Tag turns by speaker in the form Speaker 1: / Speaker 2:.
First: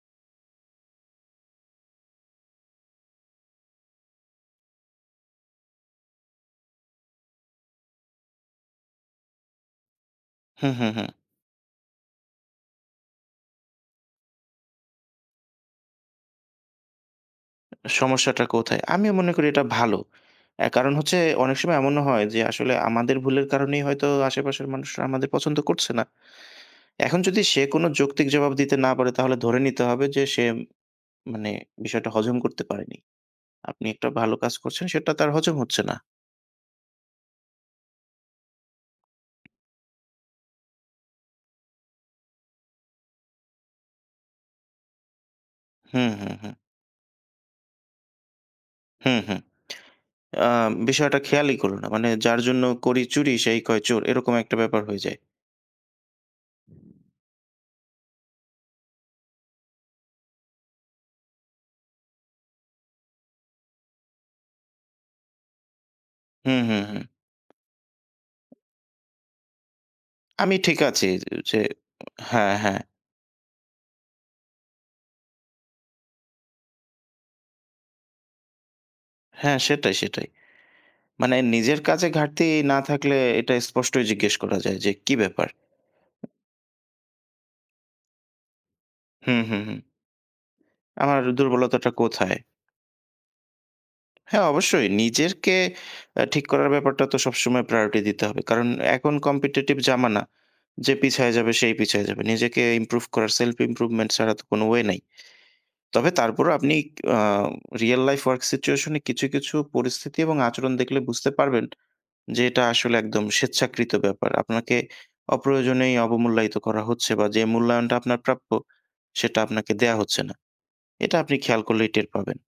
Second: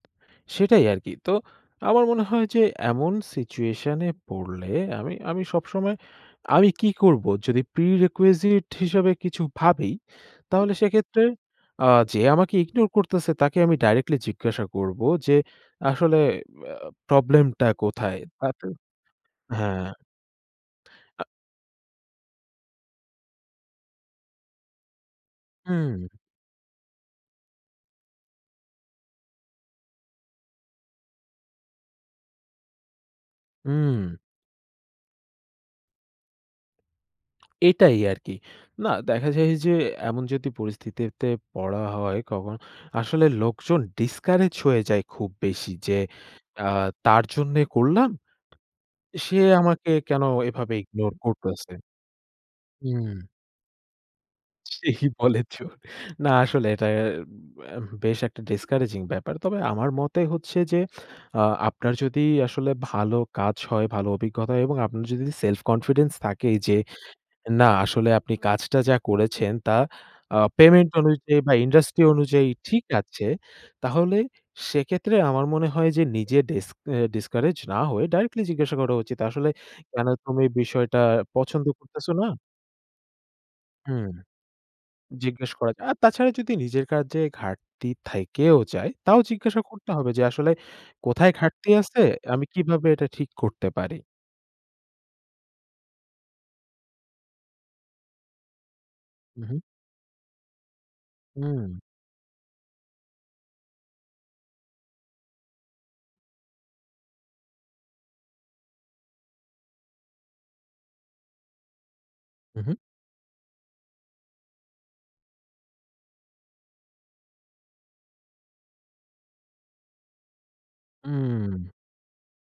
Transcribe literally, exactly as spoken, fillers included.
Speaker 1: সেটাই আরকি। তো আমার মনে হয় যে, এমন সিচুয়েশন এ পড়লে আমি আমি সবসময় আমি কি করব? যদি প্রি রিকুইজিট হিসাবে কিছু ভাবি,
Speaker 2: হু,
Speaker 1: তাহলে
Speaker 2: হু, হু।
Speaker 1: সেক্ষেত্রে আ যে আমাকে ইগনোর করতেছে, তাকে আমি ডাইরেক্টলি জিজ্ঞাসা করব যে, আসলে আ ব প্রবলেম টা কোথায়?
Speaker 2: সমস্যাটা
Speaker 1: পারতে
Speaker 2: কোথায়? আমিও মনে করি এটা
Speaker 1: হ্যাঁ।
Speaker 2: ভালো। আ কারণ হচ্ছে,
Speaker 1: আ
Speaker 2: অনেক সময় এমনও হয় যে, আসলে আমাদের ভুলের কারণেই হয়তো আশেপাশের মানুষরা আমাদের পছন্দ করছে না।
Speaker 1: হুম।
Speaker 2: এখন যদি সে কোন যৌক্তিক জবাব দিতে না পারে। তাহলে ধরে নিতে হবে যে, সে মানে বিষয়টা হজম করতে পারেনি। আপনি একটা
Speaker 1: উম।
Speaker 2: ভালো কাজ করছেন, সেটা তার হজম হচ্ছে না।
Speaker 1: এটাই আরকি। না, দেখা যায় যে, এমন যদি পরিস্থিতিতে পড়া হয় কখনো, আসলে লোকজন ডিসকারেজ হয়ে যায় খুব বেশি। যে,
Speaker 2: হু, হু, হু।
Speaker 1: অ্যা তার জন্যে করলাম।
Speaker 2: হু, হু।
Speaker 1: সে আমাকে কেন
Speaker 2: আ
Speaker 1: এভাবে ইগনোর
Speaker 2: বিষয়টা খেয়ালই
Speaker 1: করতাছে?
Speaker 2: করো না। মানে, "যার জন্য করি
Speaker 1: হুম।
Speaker 2: চুরি, সেই কয় চোর।" এরকম একটা ব্যাপার
Speaker 1: ঠিক
Speaker 2: হয়ে যায়।
Speaker 1: বলেছো। না। আসলে এটা এ ব অ্যা বেশ একটা ডিসকারেজিং ব্যাপার। তবে আমার মতে হচ্ছে যে, অ আপনার যদি আসলে ভালো কাজ হয়, ভালো অভিজ্ঞতা হয় এবং আপনার যদি সেলফ কনফিডেন্স থাকে,
Speaker 2: হু,
Speaker 1: যে
Speaker 2: হু, হু।
Speaker 1: না আসলে আপনি কাজটা যা করেছেন তা আ
Speaker 2: আমি ঠিক
Speaker 1: পেমেন্ট
Speaker 2: আছি। যে
Speaker 1: অনুযায়ী বা
Speaker 2: যে
Speaker 1: ইন্ডাস্ট্রি
Speaker 2: আ
Speaker 1: অনুযায়ী
Speaker 2: হ্যাঁ। হ্যাঁ।
Speaker 1: ঠিক আছে। তাহলে সেক্ষেত্রে আমার মনে হয় যে, নিজে ডিস ডিসকারেজ না হয়ে ডাইরেক্টলি জিজ্ঞাসা করা উচিত। আসলে
Speaker 2: হ্যাঁ, সেটাই।
Speaker 1: কেন
Speaker 2: সেটাই।
Speaker 1: তুমি বিষয়টা
Speaker 2: মানে
Speaker 1: পছন্দ
Speaker 2: নিজের কাজে
Speaker 1: করতেসো না?
Speaker 2: ঘাটতি না থাকলে এটা
Speaker 1: হু।
Speaker 2: স্পষ্টই জিজ্ঞেস করা যায় যে, কী ব্যাপার?
Speaker 1: জিজ্ঞেস করা যায়। আর তাছাড়া যদি নিজের কাজে ঘাটতি থাইকেও যায়, তাও
Speaker 2: হু, হু,
Speaker 1: জিজ্ঞাসা
Speaker 2: হু।
Speaker 1: করতে হবে যে, আসলে
Speaker 2: আমার
Speaker 1: কোথায় ঘাটতি
Speaker 2: দুর্বলতাটা
Speaker 1: আছে,
Speaker 2: কোথায়?
Speaker 1: আমি কিভাবে এটা ঠিক করতে পারি?
Speaker 2: হ্যাঁ অবশ্যই। নিজেরকে আ ঠিক করার ব্যাপারটা তো সবসময় প্রায়োরিটি দিতে হবে। কারণ এখন
Speaker 1: হু, হু।
Speaker 2: কম্পিটিটিভ জামানা। যে পিছায়ে যাবে,
Speaker 1: হুম।
Speaker 2: সেই পিছিয়ে যাবে। নিজেকে ইমপ্রুভ করার সেলফ ইমপ্রুভমেন্ট ছাড়া তো কোনো ওয়ে নাই। তবে তারপরও আপনি a real life work situation এ কিছু, কিছু পরিস্থিতি এবং আচরণ দেখলে বুঝতে পারবেন যে,
Speaker 1: হু,
Speaker 2: এটা
Speaker 1: হু।
Speaker 2: আসলে একদম স্বেচ্ছাকৃত ব্যাপার। আপনাকে অপ্রয়োজনেই অবমূল্যায়িত করা হচ্ছে বা যে মূল্যায়নটা আপনার প্রাপ্য, সেটা আপনাকে দেয়া হচ্ছে না। এটা আপনি খেয়াল
Speaker 1: হুম।
Speaker 2: করলেই টের পাবেন।